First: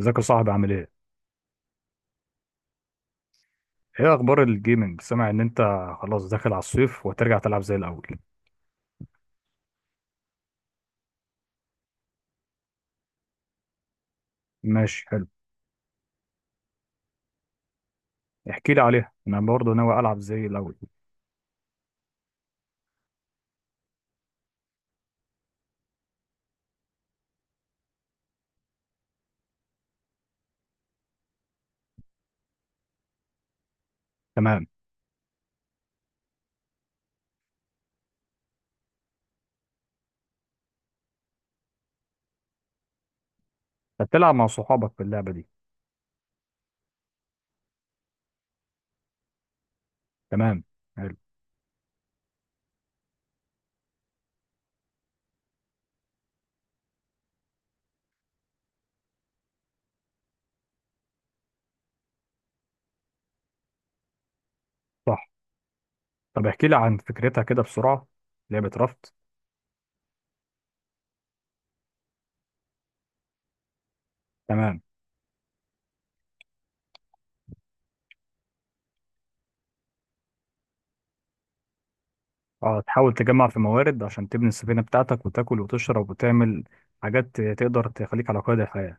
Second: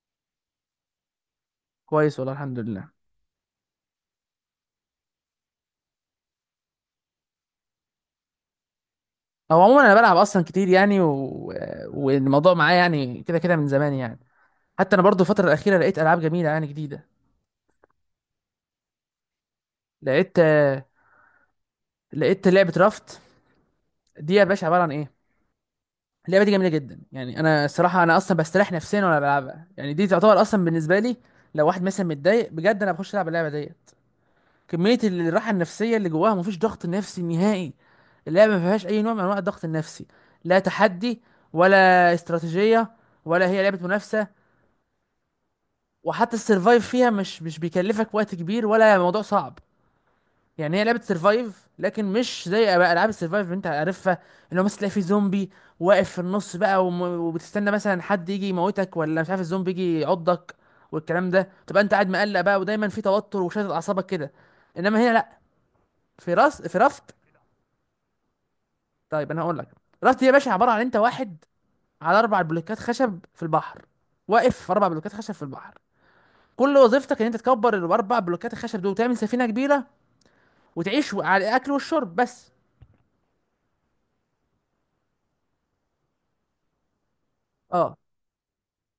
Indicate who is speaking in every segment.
Speaker 1: ازيك يا صاحبي عامل ايه؟
Speaker 2: كويس والله الحمد لله.
Speaker 1: ايه اخبار الجيمنج؟ سامع ان انت خلاص داخل على الصيف وترجع تلعب زي الاول.
Speaker 2: هو عموما انا بلعب اصلا كتير يعني والموضوع معايا يعني كده كده من زمان يعني. حتى انا
Speaker 1: ماشي،
Speaker 2: برضو
Speaker 1: حلو.
Speaker 2: الفتره الاخيره لقيت العاب جميله يعني جديده.
Speaker 1: احكي لي عليها. انا برضه ناوي العب
Speaker 2: لقيت
Speaker 1: زي الاول.
Speaker 2: لقيت لعبه رافت، دي يا باشا عباره عن ايه؟ اللعبه دي جميله جدا يعني، انا الصراحه انا اصلا بستريح نفسيا وانا بلعبها يعني، دي تعتبر اصلا بالنسبه لي لو واحد مثلا متضايق بجد انا بخش العب اللعبه دي.
Speaker 1: تمام.
Speaker 2: كمية الراحة النفسية اللي جواها، مفيش ضغط نفسي نهائي. اللعبة ما فيهاش أي نوع من أنواع الضغط النفسي، لا تحدي ولا استراتيجية ولا هي لعبة منافسة.
Speaker 1: هتلعب مع صحابك في اللعبة دي.
Speaker 2: وحتى السرفايف فيها مش بيكلفك وقت كبير ولا موضوع صعب.
Speaker 1: تمام.
Speaker 2: يعني هي لعبة
Speaker 1: حلو.
Speaker 2: سرفايف لكن مش زي أبقى ألعاب السرفايف اللي أنت عارفها، اللي هو مثلا تلاقي في زومبي واقف في النص بقى وبتستنى مثلا حد يجي يموتك، ولا مش عارف الزومبي يجي يعضك والكلام ده، تبقى أنت قاعد مقلق بقى ودايما في توتر وشادد أعصابك كده. إنما هنا
Speaker 1: صح.
Speaker 2: لأ، في
Speaker 1: طب
Speaker 2: راس،
Speaker 1: احكي لي
Speaker 2: في
Speaker 1: عن
Speaker 2: رفض.
Speaker 1: فكرتها كده بسرعة. لعبة رفض.
Speaker 2: طيب انا هقول لك، راس دي يا باشا عباره عن انت واحد على اربع بلوكات خشب في البحر، واقف في
Speaker 1: تمام.
Speaker 2: اربع بلوكات خشب في البحر. كل وظيفتك ان انت تكبر الاربع بلوكات الخشب دول وتعمل سفينه كبيره وتعيش على الاكل والشرب بس.
Speaker 1: اه، تحاول تجمع في موارد عشان تبني السفينة بتاعتك وتاكل وتشرب وتعمل حاجات تقدر
Speaker 2: اه
Speaker 1: تخليك على قيد الحياة.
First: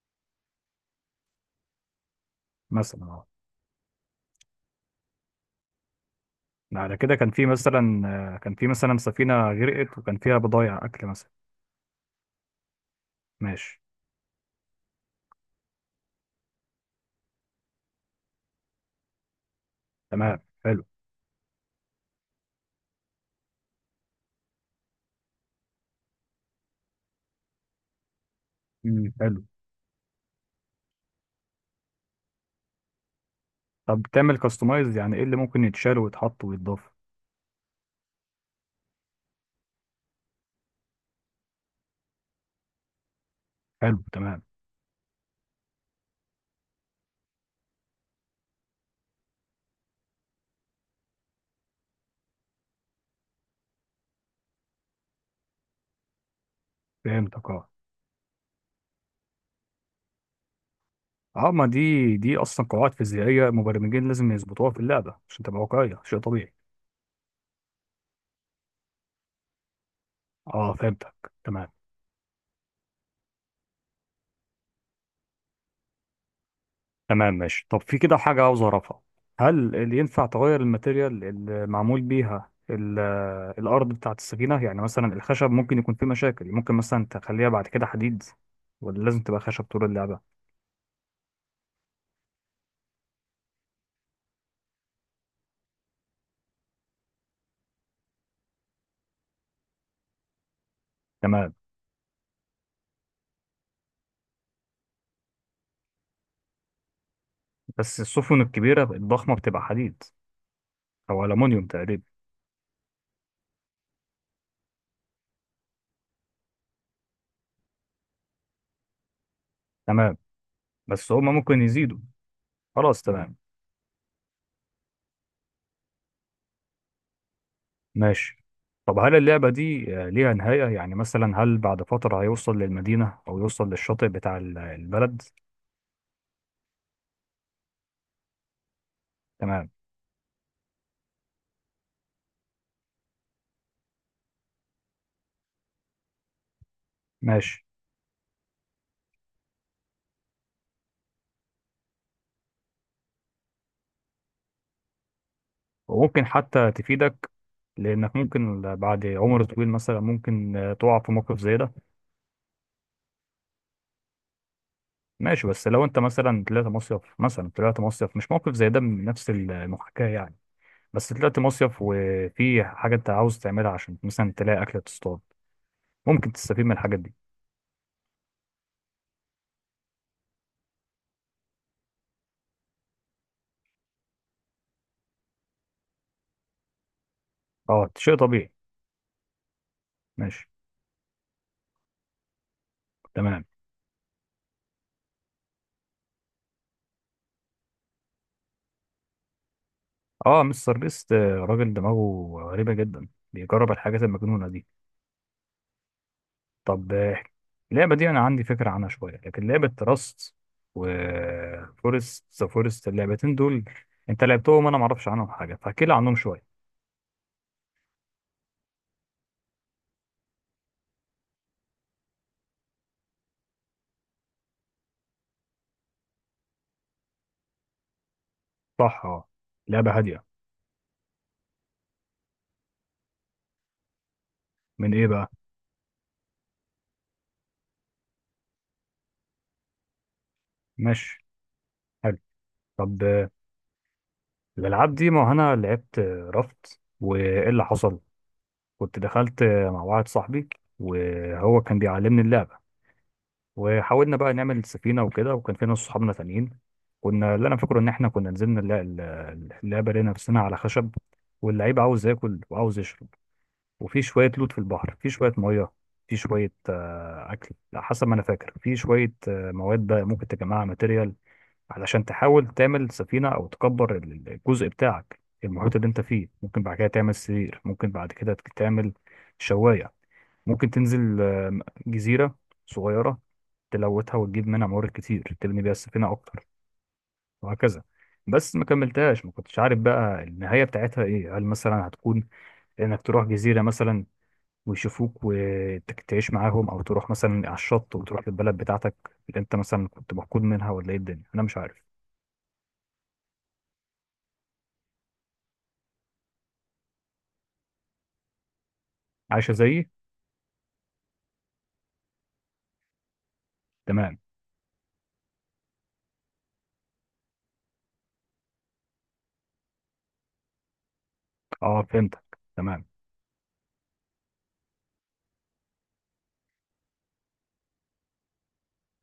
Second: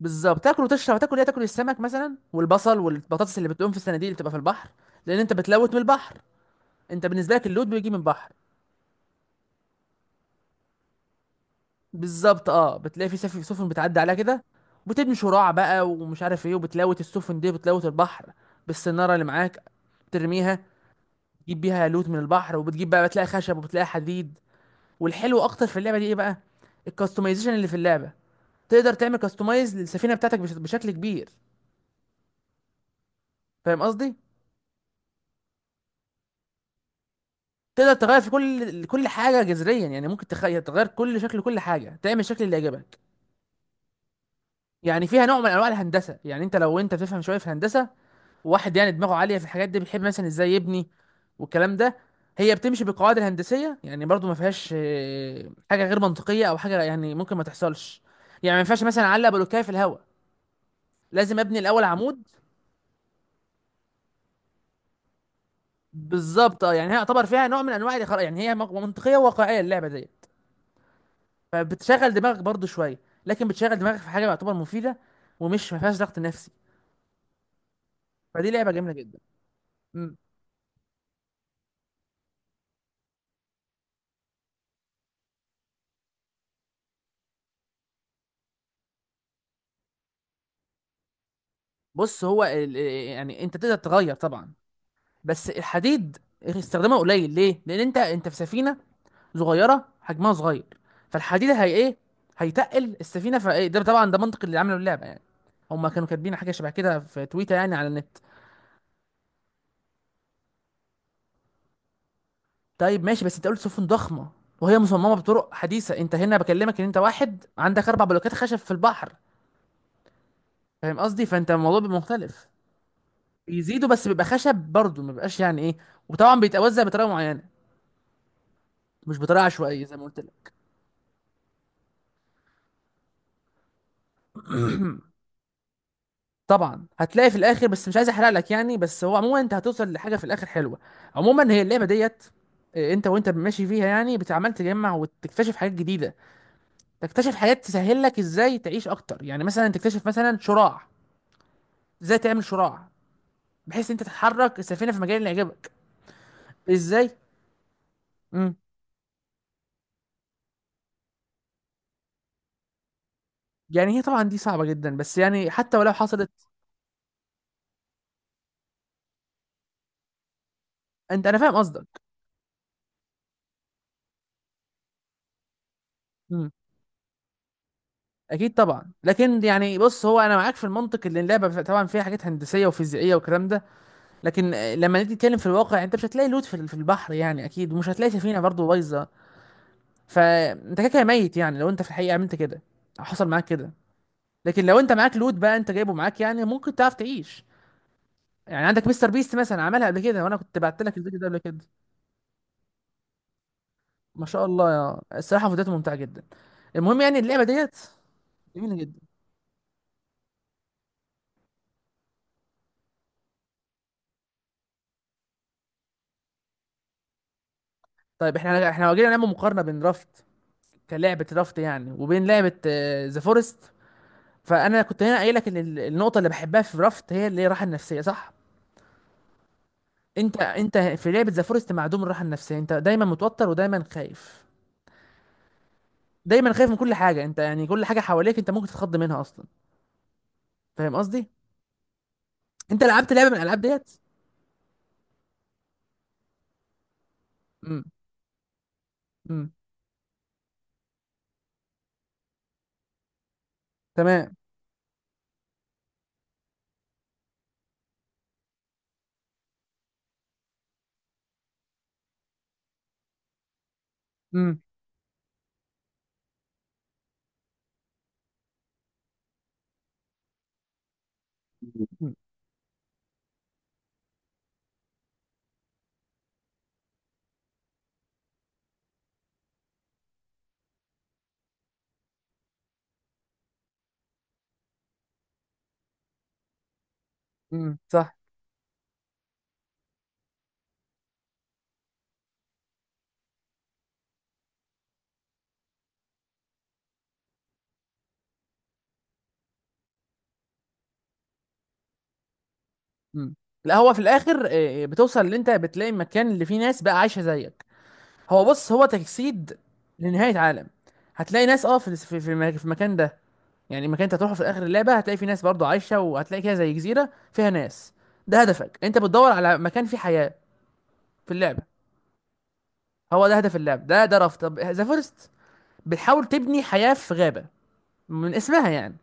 Speaker 2: بالظبط، تاكل وتشرب. تاكل ايه؟ تاكل السمك مثلا والبصل
Speaker 1: مثلا، اه.
Speaker 2: والبطاطس اللي بتقوم في الصناديق اللي بتبقى في البحر، لان انت بتلوت من البحر.
Speaker 1: على
Speaker 2: انت
Speaker 1: كده كان
Speaker 2: بالنسبه لك
Speaker 1: في
Speaker 2: اللوت بيجي من
Speaker 1: مثلا،
Speaker 2: البحر.
Speaker 1: كان في مثلا سفينة غرقت وكان فيها بضايع اكل مثلا.
Speaker 2: بالظبط، اه بتلاقي في سفن
Speaker 1: ماشي.
Speaker 2: بتعدي عليها كده وتبني شراع بقى ومش عارف ايه، وبتلوت السفن دي، بتلوت البحر بالسناره اللي معاك،
Speaker 1: تمام.
Speaker 2: ترميها
Speaker 1: حلو.
Speaker 2: تجيب بيها لوت من البحر. وبتجيب بقى، بتلاقي خشب وبتلاقي حديد. والحلو اكتر في اللعبه دي ايه بقى؟ الكاستمايزيشن اللي في اللعبه. تقدر تعمل
Speaker 1: حلو.
Speaker 2: كاستمايز للسفينه بتاعتك بشكل كبير. فاهم
Speaker 1: طب
Speaker 2: قصدي؟
Speaker 1: تعمل كاستمايز، يعني ايه اللي ممكن يتشال ويتحط ويتضاف؟
Speaker 2: تقدر تغير في كل حاجه جذريا. يعني ممكن يعني تغير كل شكل، كل حاجه، تعمل الشكل اللي يعجبك.
Speaker 1: حلو، تمام.
Speaker 2: يعني فيها نوع من انواع الهندسه. يعني انت لو انت بتفهم شويه في الهندسه، واحد يعني دماغه عاليه في الحاجات دي بيحب مثلا ازاي يبني والكلام ده. هي بتمشي بالقواعد الهندسيه. يعني برضو ما فيهاش حاجه غير منطقيه او حاجه يعني ممكن ما
Speaker 1: فهمتك، اه.
Speaker 2: تحصلش. يعني ما ينفعش مثلا اعلق بلوكايه في الهواء، لازم
Speaker 1: اه،
Speaker 2: ابني
Speaker 1: ما
Speaker 2: الاول
Speaker 1: دي
Speaker 2: عمود.
Speaker 1: دي اصلا قواعد فيزيائيه مبرمجين لازم يظبطوها في اللعبه عشان تبقى واقعيه، شيء طبيعي.
Speaker 2: بالظبط اه، يعني هي يعتبر فيها نوع من انواع الخرا يعني، هي منطقيه وواقعيه اللعبه ديت.
Speaker 1: اه، فهمتك، تمام.
Speaker 2: فبتشغل دماغك برضو شويه، لكن بتشغل دماغك في حاجه يعتبر مفيده، ومش ما فيهاش ضغط نفسي.
Speaker 1: تمام، ماشي. طب في كده حاجه
Speaker 2: فدي
Speaker 1: عاوز
Speaker 2: لعبه جميله
Speaker 1: اعرفها.
Speaker 2: جدا.
Speaker 1: هل اللي
Speaker 2: مم.
Speaker 1: ينفع تغير الماتيريال اللي معمول بيها الارض بتاعت السفينه، يعني مثلا الخشب ممكن يكون فيه مشاكل، ممكن مثلا تخليها بعد كده حديد، ولا لازم تبقى خشب طول اللعبه؟
Speaker 2: بص هو ال... آه، يعني انت تقدر تغير طبعا، بس الحديد استخدامه قليل ليه؟ لان انت في سفينه صغيره، حجمها صغير. فالحديد
Speaker 1: تمام،
Speaker 2: هي ايه؟ هيتقل السفينه. فايه ده؟ طبعا ده منطق اللي عملوا اللعبه يعني. هما كانوا كاتبين حاجه شبه كده في تويتر يعني، على
Speaker 1: بس
Speaker 2: النت.
Speaker 1: السفن الكبيرة الضخمة بتبقى حديد أو ألمونيوم تقريبا.
Speaker 2: طيب ماشي، بس انت قلت سفن ضخمه وهي مصممه بطرق حديثه. انت هنا بكلمك ان انت واحد عندك اربع بلوكات خشب في البحر.
Speaker 1: تمام،
Speaker 2: فاهم
Speaker 1: بس
Speaker 2: قصدي؟
Speaker 1: هما
Speaker 2: فانت
Speaker 1: ممكن
Speaker 2: الموضوع بيبقى
Speaker 1: يزيدوا.
Speaker 2: مختلف.
Speaker 1: خلاص، تمام،
Speaker 2: بيزيدوا بس بيبقى خشب برضه، ما بيبقاش يعني ايه. وطبعا بيتوزع بطريقه معينه،
Speaker 1: ماشي. طب هل
Speaker 2: مش بطريقه
Speaker 1: اللعبة
Speaker 2: عشوائيه
Speaker 1: دي
Speaker 2: زي ما قلت
Speaker 1: ليها
Speaker 2: لك.
Speaker 1: نهاية؟ يعني مثلا هل بعد فترة هيوصل للمدينة أو يوصل للشاطئ بتاع البلد؟
Speaker 2: طبعا هتلاقي في الاخر، بس مش عايز احرق لك يعني. بس هو عموما انت
Speaker 1: تمام،
Speaker 2: هتوصل لحاجه في الاخر حلوه. عموما هي اللعبه ديت، انت وانت ماشي فيها يعني بتعمل، تجمع وتكتشف حاجات جديده. تكتشف حاجات
Speaker 1: ماشي.
Speaker 2: تسهل لك ازاي تعيش اكتر. يعني مثلا تكتشف مثلا شراع، ازاي تعمل شراع، بحيث انت تتحرك السفينه في المجال اللي يعجبك.
Speaker 1: وممكن حتى
Speaker 2: ازاي؟
Speaker 1: تفيدك. لأنك
Speaker 2: امم
Speaker 1: ممكن بعد عمر طويل مثلا، ممكن تقع في موقف زي ده.
Speaker 2: يعني هي طبعا دي صعبه جدا، بس
Speaker 1: ماشي،
Speaker 2: يعني
Speaker 1: بس
Speaker 2: حتى
Speaker 1: لو
Speaker 2: ولو
Speaker 1: أنت
Speaker 2: حصلت.
Speaker 1: مثلا طلعت مصيف، مثلا طلعت مصيف مش موقف زي ده من نفس المحاكاة يعني. بس
Speaker 2: انت انا
Speaker 1: طلعت
Speaker 2: فاهم
Speaker 1: مصيف
Speaker 2: قصدك.
Speaker 1: وفي حاجة انت عاوز تعملها عشان مثلا تلاقي أكلة تصطاد، ممكن
Speaker 2: امم
Speaker 1: تستفيد من الحاجات دي.
Speaker 2: اكيد طبعا، لكن يعني بص هو انا معاك في المنطق. اللي اللعبه طبعا فيها حاجات هندسيه وفيزيائيه والكلام ده، لكن لما نيجي نتكلم في الواقع انت مش هتلاقي لوت في البحر يعني، اكيد. ومش
Speaker 1: اه،
Speaker 2: هتلاقي
Speaker 1: شيء
Speaker 2: سفينه
Speaker 1: طبيعي.
Speaker 2: برضه بايظه،
Speaker 1: ماشي،
Speaker 2: فانت كده كده ميت يعني لو انت في الحقيقه عملت كده أو حصل
Speaker 1: تمام.
Speaker 2: معاك كده. لكن لو انت معاك لوت بقى، انت جايبه معاك، يعني ممكن تعرف تعيش. يعني عندك مستر بيست مثلا عملها قبل كده، وانا
Speaker 1: اه،
Speaker 2: كنت
Speaker 1: مستر
Speaker 2: بعت لك
Speaker 1: بيست،
Speaker 2: الفيديو ده قبل كده.
Speaker 1: راجل دماغه غريبة جدا، بيجرب الحاجات
Speaker 2: ما شاء
Speaker 1: المجنونة دي.
Speaker 2: الله يا، الصراحه فيديوهاته ممتعه جدا.
Speaker 1: طب،
Speaker 2: المهم، يعني اللعبه ديت
Speaker 1: اللعبة دي أنا عندي فكرة
Speaker 2: جميله
Speaker 1: عنها
Speaker 2: جدا.
Speaker 1: شوية، لكن لعبة راست وفورست، ذا فورست، اللعبتين دول انت لعبتهم، أنا معرفش عنهم حاجة، فاحكي لي عنهم شوية.
Speaker 2: طيب احنا لو جينا نعمل مقارنه بين رافت، كلعبه رافت يعني، وبين لعبه ذا فورست، فانا كنت هنا قايل لك ان النقطه اللي بحبها في رافت هي اللي هي الراحه النفسيه، صح؟
Speaker 1: صح، اه. لعبة هادية.
Speaker 2: انت في لعبه ذا فورست معدوم الراحه النفسيه، انت دايما متوتر ودايما خايف.
Speaker 1: من ايه بقى؟
Speaker 2: دايما خايف من كل حاجه. انت يعني كل حاجه حواليك انت ممكن تتخض منها اصلا. فاهم
Speaker 1: ماشي،
Speaker 2: قصدي؟
Speaker 1: حلو.
Speaker 2: انت
Speaker 1: طب
Speaker 2: لعبت لعبه من الالعاب ديت؟
Speaker 1: الألعاب دي، ما هو أنا لعبت رفض، وإيه اللي
Speaker 2: امم
Speaker 1: حصل؟ كنت دخلت
Speaker 2: امم.
Speaker 1: مع واحد صاحبي، وهو كان بيعلمني اللعبة، وحاولنا بقى
Speaker 2: تمام.
Speaker 1: نعمل سفينة وكده، وكان في ناس صحابنا تانيين. كنا، اللي أنا فاكره إن إحنا كنا نزلنا اللعبة، لقينا نفسنا على خشب، واللعيب عاوز ياكل وعاوز يشرب، وفي شوية لوت في
Speaker 2: امم
Speaker 1: البحر، في شوية مية، في شوية أكل، على حسب ما أنا فاكر، في شوية مواد بقى ممكن تجمعها، ماتيريال، علشان تحاول تعمل سفينة أو تكبر الجزء بتاعك، المحيط اللي أنت فيه. ممكن بعد كده تعمل سرير، ممكن بعد كده تعمل شواية، ممكن تنزل جزيرة صغيرة، تلوتها وتجيب منها موارد كتير تبني بيها السفينة أكتر،
Speaker 2: امم.
Speaker 1: وهكذا.
Speaker 2: صح.
Speaker 1: بس ما كملتهاش، ما كنتش عارف بقى النهاية بتاعتها إيه. هل مثلا هتكون إنك تروح جزيرة مثلا ويشوفوك وتعيش معاهم، أو تروح مثلا على الشط وتروح للبلد بتاعتك اللي أنت مثلا كنت مفقود منها، ولا إيه الدنيا؟ أنا مش عارف.
Speaker 2: امم لا هو في الاخر بتوصل ان انت بتلاقي المكان اللي فيه ناس بقى عايشه زيك. هو بص، هو
Speaker 1: عايشة
Speaker 2: تجسيد
Speaker 1: زيي؟
Speaker 2: لنهايه عالم. هتلاقي ناس اه في في المكان ده. يعني المكان انت
Speaker 1: تمام،
Speaker 2: هتروحه في اخر اللعبه هتلاقي فيه ناس برضه عايشه، وهتلاقي كده زي جزيره فيها ناس. ده هدفك، انت بتدور على مكان فيه حياه في اللعبه.
Speaker 1: اه، فهمتك، تمام.
Speaker 2: هو ده هدف اللعبه، ده ده رفض. طب ذا فورست، بتحاول تبني حياه في غابه، من اسمها يعني.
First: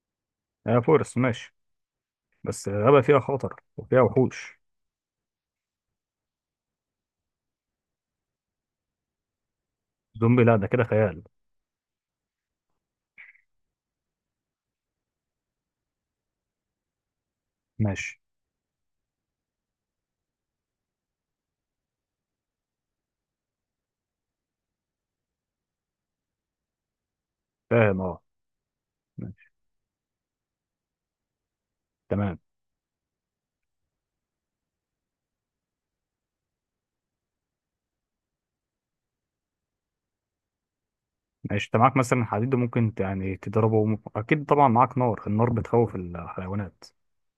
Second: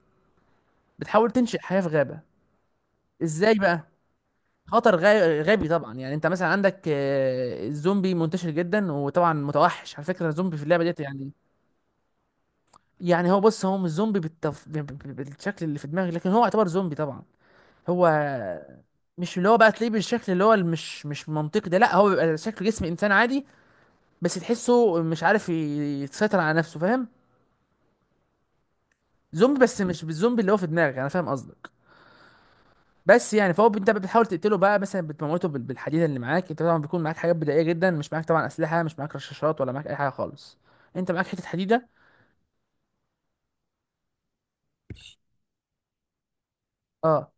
Speaker 1: آه، فورس،
Speaker 2: بتحاول
Speaker 1: ماشي.
Speaker 2: تنشئ حياه في غابه.
Speaker 1: بس غابة فيها
Speaker 2: ازاي
Speaker 1: خطر
Speaker 2: بقى؟
Speaker 1: وفيها وحوش.
Speaker 2: خطر غابي طبعا. يعني انت مثلا عندك الزومبي منتشر جدا، وطبعا متوحش على فكره
Speaker 1: زومبي؟ لا،
Speaker 2: الزومبي في
Speaker 1: ده كده
Speaker 2: اللعبه ديت
Speaker 1: خيال.
Speaker 2: يعني. يعني هو بص، هو مش زومبي بالتف... ب- ب- ب- بالشكل اللي في دماغي، لكن هو يعتبر زومبي طبعا. هو
Speaker 1: ماشي،
Speaker 2: مش اللي هو بقى تلاقيه بالشكل اللي هو مش منطقي ده، لا هو بيبقى شكل جسم انسان عادي. بس تحسه مش عارف يسيطر على نفسه، فاهم؟
Speaker 1: فاهم، اه. ماشي.
Speaker 2: زومبي، بس مش بالزومبي اللي هو في دماغك. انا فاهم قصدك.
Speaker 1: تمام،
Speaker 2: بس يعني، فهو انت بتحاول تقتله بقى، مثلا بتموته بالحديده اللي معاك. انت طبعا بيكون معاك حاجات بدائيه جدا، مش معاك طبعا اسلحه، مش معاك رشاشات ولا معاك اي حاجه خالص. انت معاك حته
Speaker 1: ماشي. انت
Speaker 2: حديده.
Speaker 1: معاك مثلا حديد، ممكن يعني تضربه، اكيد طبعا معاك نار، النار بتخوف الحيوانات.
Speaker 2: اه،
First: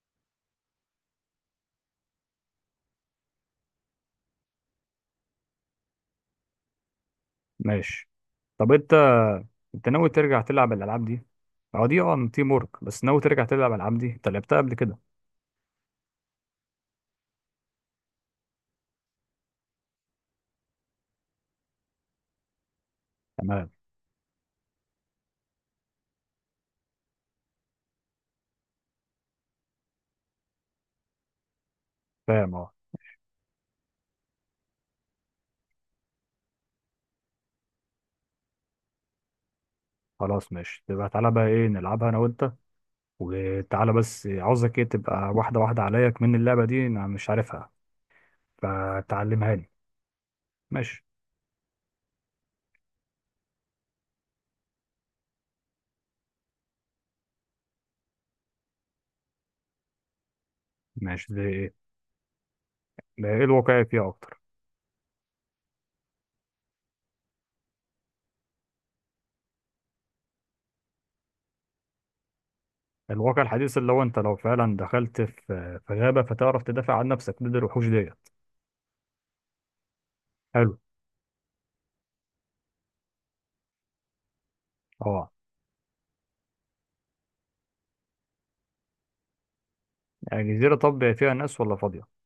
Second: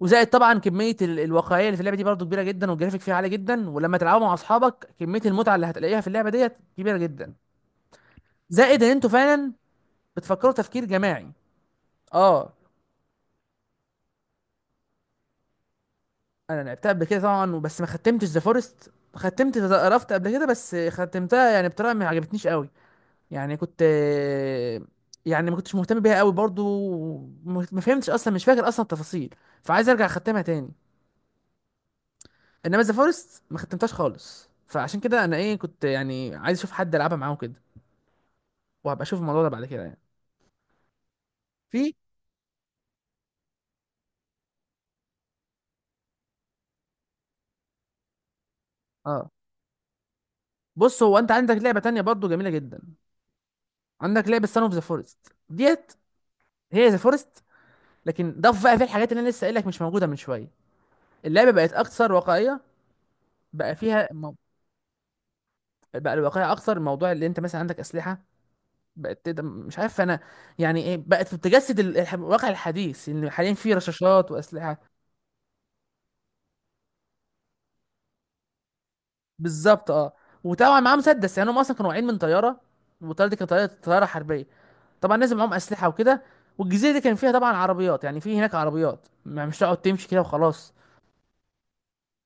Speaker 2: وزائد طبعا كميه الواقعيه اللي في اللعبه دي برضه كبيره جدا، والجرافيك فيها عالي جدا، ولما تلعبوا مع اصحابك كميه المتعه اللي هتلاقيها في اللعبه ديت كبيره جدا.
Speaker 1: ماشي. طب
Speaker 2: زائد ان
Speaker 1: انت
Speaker 2: انتوا فعلا
Speaker 1: انت ناوي ترجع
Speaker 2: بتفكروا
Speaker 1: تلعب
Speaker 2: تفكير
Speaker 1: الالعاب دي؟
Speaker 2: جماعي.
Speaker 1: اه، دي، تيم
Speaker 2: اه،
Speaker 1: ورك. بس ناوي ترجع تلعب الالعاب دي؟ انت لعبتها قبل كده؟
Speaker 2: انا لعبتها قبل كده طبعا، بس ما ختمتش ذا فورست. ختمت ذا رافت قبل كده، بس ختمتها يعني بطريقه ما عجبتنيش قوي. يعني
Speaker 1: تمام،
Speaker 2: كنت، يعني ما كنتش مهتم بيها قوي برضو. ما فهمتش اصلا، مش فاكر اصلا التفاصيل، فعايز ارجع اختمها تاني.
Speaker 1: فاهم، اه.
Speaker 2: انما ذا فورست ما ختمتهاش خالص، فعشان كده انا ايه كنت يعني عايز اشوف حد العبها معاه كده، وهبقى اشوف الموضوع ده بعد كده يعني.
Speaker 1: خلاص، ماشي، تبقى تعالى بقى، ايه،
Speaker 2: في
Speaker 1: نلعبها انا وانت. وتعالى، بس عاوزك ايه، تبقى واحدة واحدة عليا كمان، اللعبة دي انا مش عارفها،
Speaker 2: اه،
Speaker 1: فتعلمها لي.
Speaker 2: بص
Speaker 1: ماشي.
Speaker 2: هو انت عندك لعبه تانية برضو جميله جدا. عندك لعبه سان اوف ذا فورست ديت، هي ذا فورست لكن ضاف بقى في الحاجات اللي انا لسه قايل لك مش موجوده من شويه.
Speaker 1: ماشي
Speaker 2: اللعبه
Speaker 1: دي.
Speaker 2: بقت اكثر واقعيه.
Speaker 1: ده ايه
Speaker 2: بقى
Speaker 1: الواقعي
Speaker 2: فيها
Speaker 1: فيها اكتر؟
Speaker 2: بقى الواقعيه اكثر. موضوع اللي انت مثلا عندك اسلحه، بقت تقدر مش عارف انا يعني ايه، بقت بتجسد الواقع الحديث، ان
Speaker 1: الواقع
Speaker 2: حاليا في
Speaker 1: الحديث، اللي هو انت
Speaker 2: رشاشات
Speaker 1: لو فعلا
Speaker 2: واسلحه.
Speaker 1: دخلت في غابة فتعرف تدافع عن نفسك ضد الوحوش ديت.
Speaker 2: بالظبط اه،
Speaker 1: حلو،
Speaker 2: وطبعا معاهم مسدس. يعني هم اصلا كانوا واقعين من طياره، والطياره دي كانت طياره حربيه، طبعا
Speaker 1: اه.
Speaker 2: نازل معاهم اسلحه وكده. والجزيره دي كان فيها طبعا عربيات، يعني في هناك عربيات مش تقعد تمشي كده
Speaker 1: يعني
Speaker 2: وخلاص.
Speaker 1: جزيرة، طب فيها ناس ولا فاضية؟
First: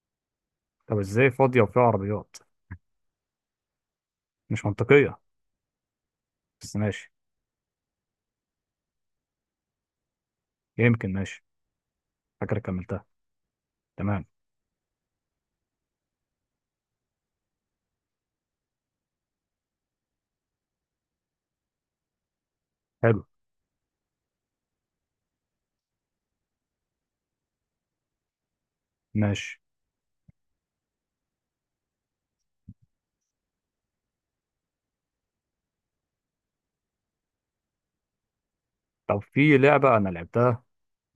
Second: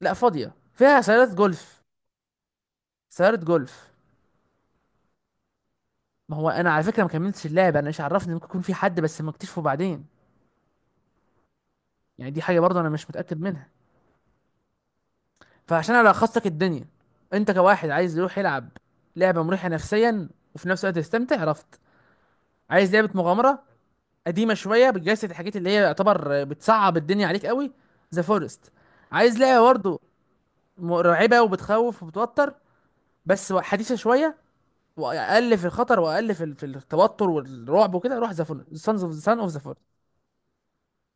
Speaker 2: لا فاضيه،
Speaker 1: طب
Speaker 2: فيها
Speaker 1: ازاي
Speaker 2: سيارات
Speaker 1: فاضية وفيها
Speaker 2: جولف.
Speaker 1: عربيات؟
Speaker 2: سيارة جولف.
Speaker 1: مش منطقية.
Speaker 2: ما هو انا
Speaker 1: بس
Speaker 2: على فكره ما
Speaker 1: ماشي،
Speaker 2: كملتش اللعبه، انا ايش عرفني، ممكن يكون في حد بس ما اكتشفه بعدين.
Speaker 1: يمكن. ماشي،
Speaker 2: يعني دي
Speaker 1: فاكر
Speaker 2: حاجه برضه انا
Speaker 1: كملتها.
Speaker 2: مش متاكد منها.
Speaker 1: تمام.
Speaker 2: فعشان الخص لك الدنيا، انت كواحد عايز يروح يلعب لعبه مريحه نفسيا وفي نفس الوقت يستمتع، عرفت؟ عايز لعبه
Speaker 1: حلو،
Speaker 2: مغامره قديمه شويه بتجسد الحاجات اللي هي يعتبر بتصعب الدنيا عليك قوي، ذا فورست. عايز
Speaker 1: ماشي.
Speaker 2: لعبه برضه مرعبه وبتخوف وبتوتر بس حديثه شويه، واقل في الخطر واقل في التوتر والرعب وكده، روح ذا فورست،
Speaker 1: طب
Speaker 2: سان اوف
Speaker 1: في
Speaker 2: ذا فورست.
Speaker 1: لعبة انا لعبتها،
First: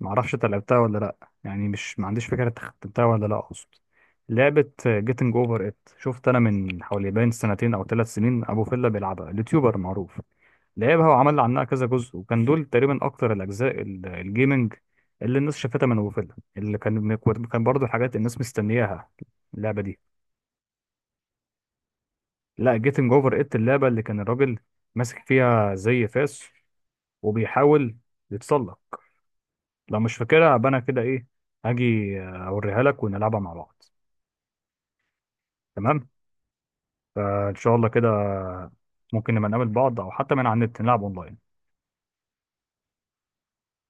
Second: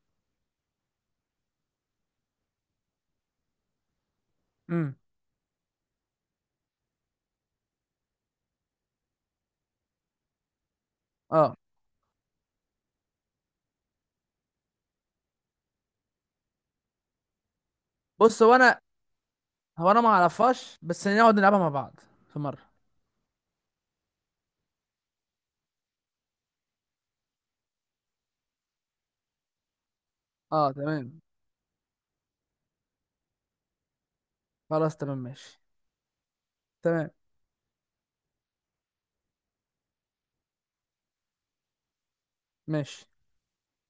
Speaker 1: ما اعرفش انت لعبتها ولا لا، يعني مش، ما عنديش فكره انت ختمتها ولا لا اقصد، لعبه
Speaker 2: امم
Speaker 1: جيتنج اوفر ات، شفت انا من حوالي باين سنتين او 3 سنين ابو فيلا بيلعبها، اليوتيوبر معروف. لعبها وعمل
Speaker 2: اه،
Speaker 1: عنها كذا جزء، وكان دول تقريبا اكتر الاجزاء الجيمنج اللي الناس شافتها من ابو فيلا، اللي كان، كان برضه حاجات الناس
Speaker 2: بص
Speaker 1: مستنياها، اللعبه
Speaker 2: هو
Speaker 1: دي.
Speaker 2: انا ما اعرفهاش، بس نقعد نلعبها مع بعض في مره.
Speaker 1: لا، جيتنج اوفر ات، اللعبه اللي كان الراجل ماسك فيها زي فاس وبيحاول يتسلق. لو مش فاكرها أبقى
Speaker 2: اه
Speaker 1: أنا كده،
Speaker 2: تمام.
Speaker 1: إيه، هاجي أوريها لك ونلعبها مع بعض.
Speaker 2: خلاص تمام ماشي.
Speaker 1: تمام،
Speaker 2: تمام
Speaker 1: إن شاء الله كده. ممكن نبقى نقابل بعض، أو حتى من على النت نلعب أونلاين.
Speaker 2: ماشي.